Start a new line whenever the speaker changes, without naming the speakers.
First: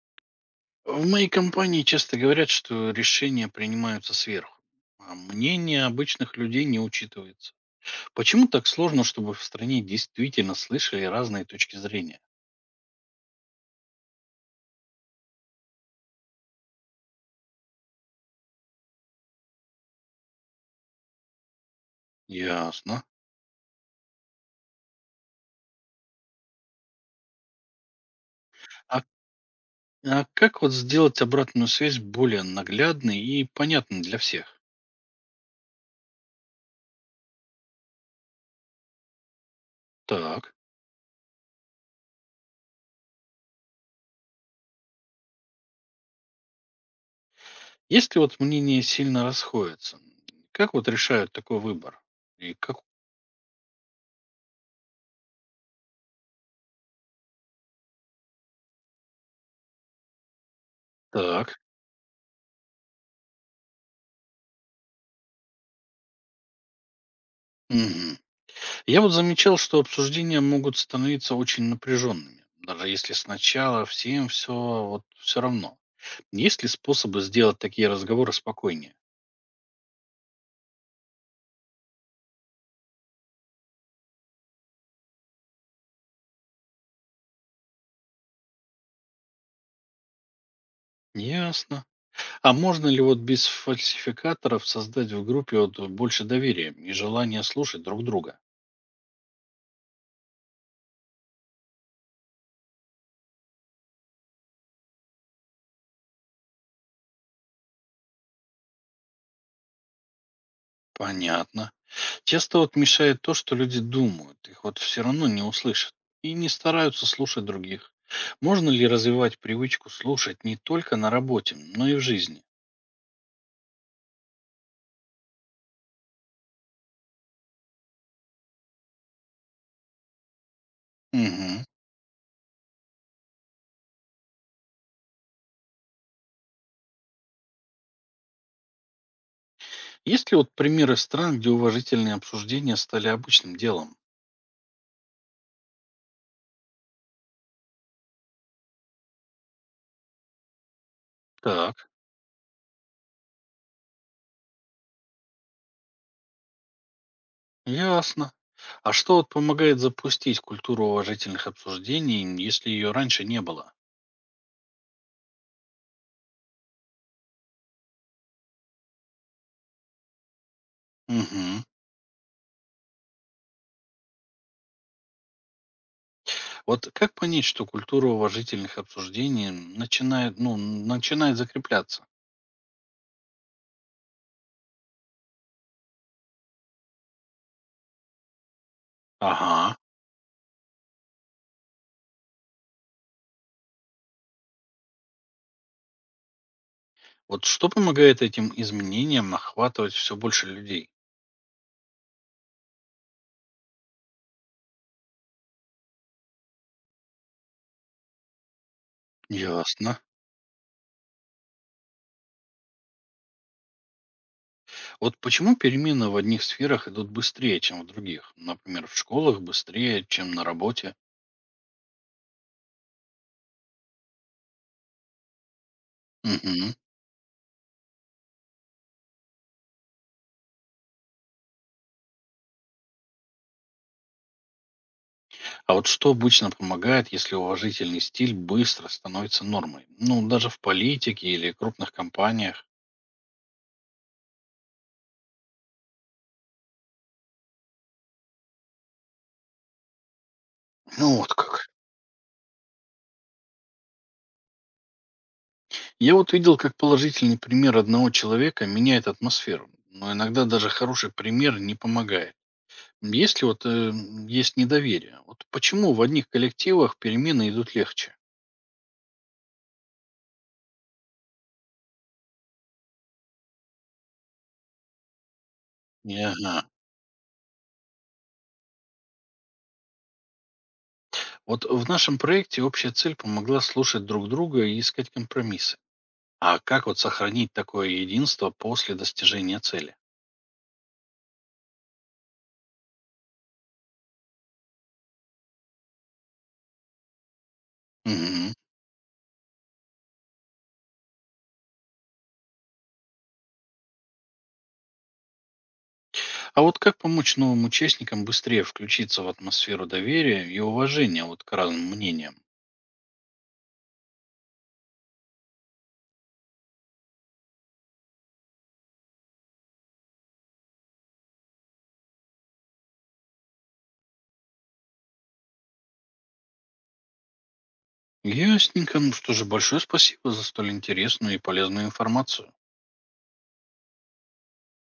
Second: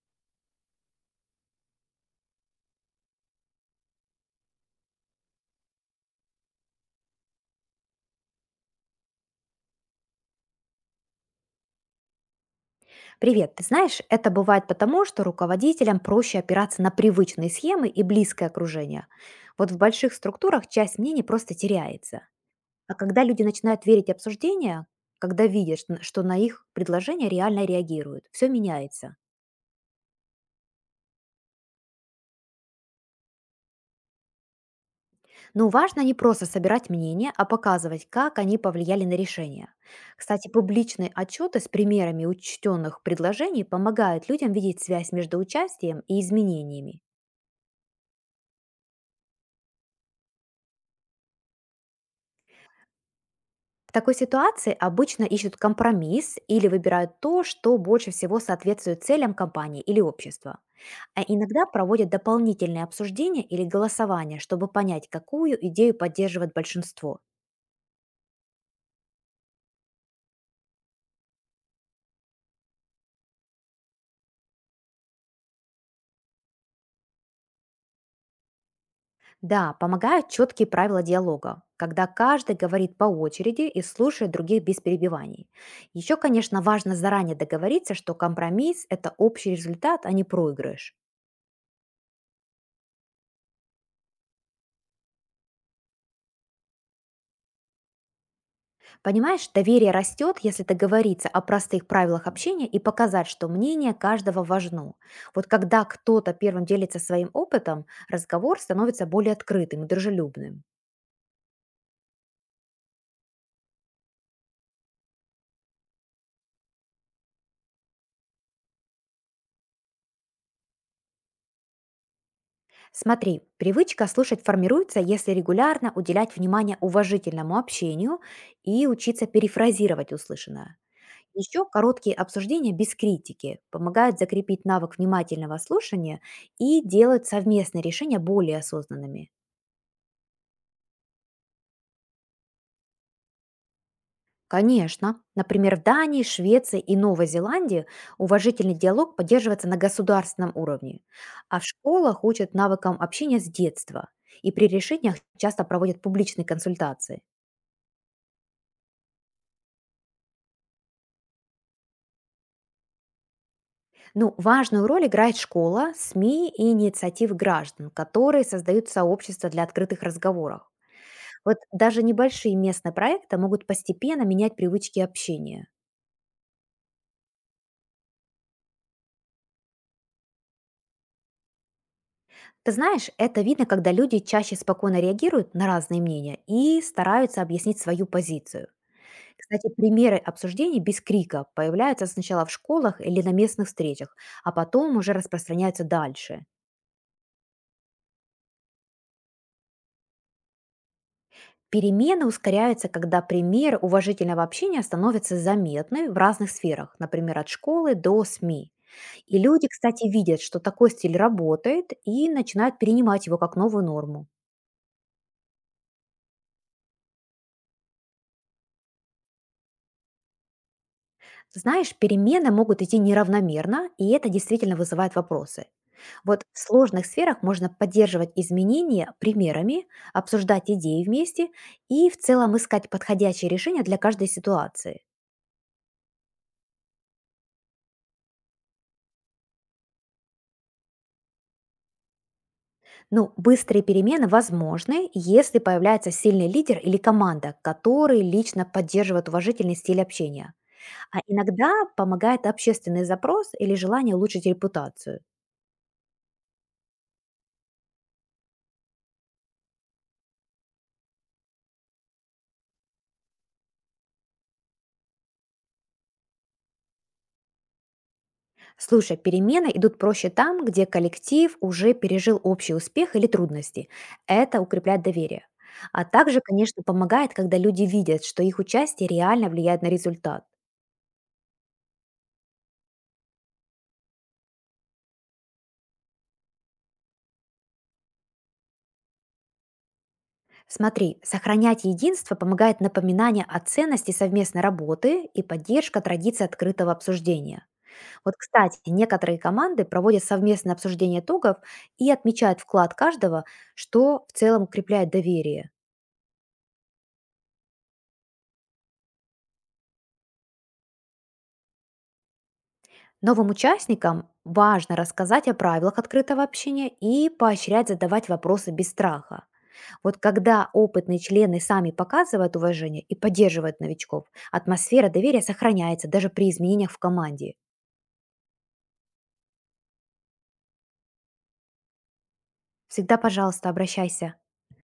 В моей компании часто говорят, что решения принимаются сверху, а мнение обычных людей не учитывается. Почему так сложно, чтобы в стране действительно слышали разные точки зрения?
Привет, ты знаешь, это бывает потому, что руководителям проще опираться на привычные схемы и близкое окружение. Вот в больших структурах часть мнений просто теряется. А
Ясно.
когда люди начинают верить обсуждения, когда видят, что на их предложения реально реагируют, все
А,
меняется.
а как вот сделать обратную связь более наглядной и понятной для всех?
Но важно не просто собирать мнения, а показывать, как они повлияли на решение. Кстати,
Так.
публичные отчеты с примерами учтенных предложений помогают людям видеть связь между участием и изменениями.
Если вот мнения сильно расходятся, как вот решают такой выбор? И как...
В такой ситуации обычно ищут компромисс или выбирают то, что больше всего соответствует целям компании или общества. А
Так.
иногда проводят дополнительные обсуждения или голосования, чтобы понять, какую идею поддерживает большинство.
Мгм. Я вот замечал, что обсуждения могут становиться очень напряженными, даже если сначала всем все равно. Есть ли способы сделать такие разговоры спокойнее?
Да, помогают четкие правила диалога, когда каждый говорит по очереди и слушает других без перебиваний. Еще, конечно, важно заранее договориться, что компромисс – это общий результат, а не проигрыш.
Ясно. А можно ли вот без фальсификаторов создать в группе вот больше доверия и желания слушать друг друга?
Понимаешь, доверие растет, если договориться о простых правилах общения и показать, что мнение каждого важно. Вот когда кто-то первым делится своим опытом, разговор становится более открытым и дружелюбным.
Понятно. Часто вот мешает то, что люди думают, их вот все равно не услышат и не стараются слушать других. Можно ли развивать привычку слушать не только на работе, но и в жизни?
Смотри, привычка слушать формируется, если регулярно уделять внимание уважительному общению и учиться перефразировать услышанное.
Угу.
Еще короткие обсуждения без критики помогают закрепить навык внимательного слушания и делают совместные решения более осознанными.
Есть ли вот примеры стран, где уважительные обсуждения стали обычным делом?
Конечно. Например, в Дании, Швеции и Новой Зеландии уважительный диалог поддерживается на государственном уровне, а в
Так,
школах учат навыкам общения с детства. И при решениях часто проводят публичные консультации.
ясно. А что вот помогает запустить культуру уважительных обсуждений, если ее раньше не было?
Ну, важную роль играет школа, СМИ и инициативы граждан, которые создают сообщества для открытых разговоров. Вот
Мгм.
даже небольшие местные проекты могут постепенно менять привычки общения.
Вот как понять, что культура уважительных обсуждений начинает, ну, начинает закрепляться?
Ты знаешь, это видно, когда люди чаще спокойно реагируют на разные мнения и стараются объяснить свою позицию. Кстати,
Ага.
примеры обсуждений без крика появляются сначала в школах или на местных встречах, а потом уже распространяются дальше.
Вот что помогает этим изменениям охватывать все больше людей?
Перемены ускоряются, когда примеры уважительного общения становятся заметны в разных сферах, например, от школы до СМИ. И люди,
Ясно.
кстати, видят, что такой стиль работает и начинают перенимать его как новую норму.
Вот почему перемены в одних сферах идут быстрее, чем в других? Например, в школах быстрее, чем на работе.
Знаешь, перемены могут идти неравномерно, и это действительно вызывает вопросы. Вот в
Мгм.
сложных сферах можно поддерживать изменения примерами, обсуждать идеи вместе и в целом искать подходящие решения для каждой ситуации.
А вот что обычно помогает, если уважительный стиль быстро становится нормой? Ну, даже в политике или крупных компаниях.
Ну, быстрые перемены возможны, если появляется сильный лидер или команда, который лично поддерживает уважительный стиль общения.
Ну
А
вот как.
иногда помогает общественный запрос или желание улучшить репутацию.
Я вот видел, как положительный пример одного человека меняет атмосферу. Но иногда даже хороший пример не помогает. Если вот есть недоверие, вот почему в одних коллективах перемены идут легче?
Слушай, перемены идут проще там, где коллектив уже пережил общий успех или трудности. Это укрепляет доверие. А
И
также,
ага.
конечно, помогает, когда люди видят, что их участие реально влияет на результат.
Вот в нашем проекте общая цель помогла слушать друг друга и искать компромиссы. А как вот сохранить такое единство после достижения цели?
Смотри, сохранять единство помогает напоминание о ценности совместной работы и поддержка традиции открытого обсуждения. Вот,
Мгм.
кстати, некоторые команды проводят совместное обсуждение итогов и отмечают вклад каждого, что в целом укрепляет доверие.
А вот как помочь новым участникам быстрее включиться в атмосферу доверия и уважения вот к разным мнениям?
Новым участникам важно рассказать о правилах открытого общения и поощрять задавать вопросы без страха. Вот когда опытные члены сами показывают уважение и поддерживают новичков, атмосфера доверия сохраняется даже при изменениях в команде.
Ясненько. Ну что же, большое спасибо за столь интересную и полезную информацию.
Всегда, пожалуйста, обращайся.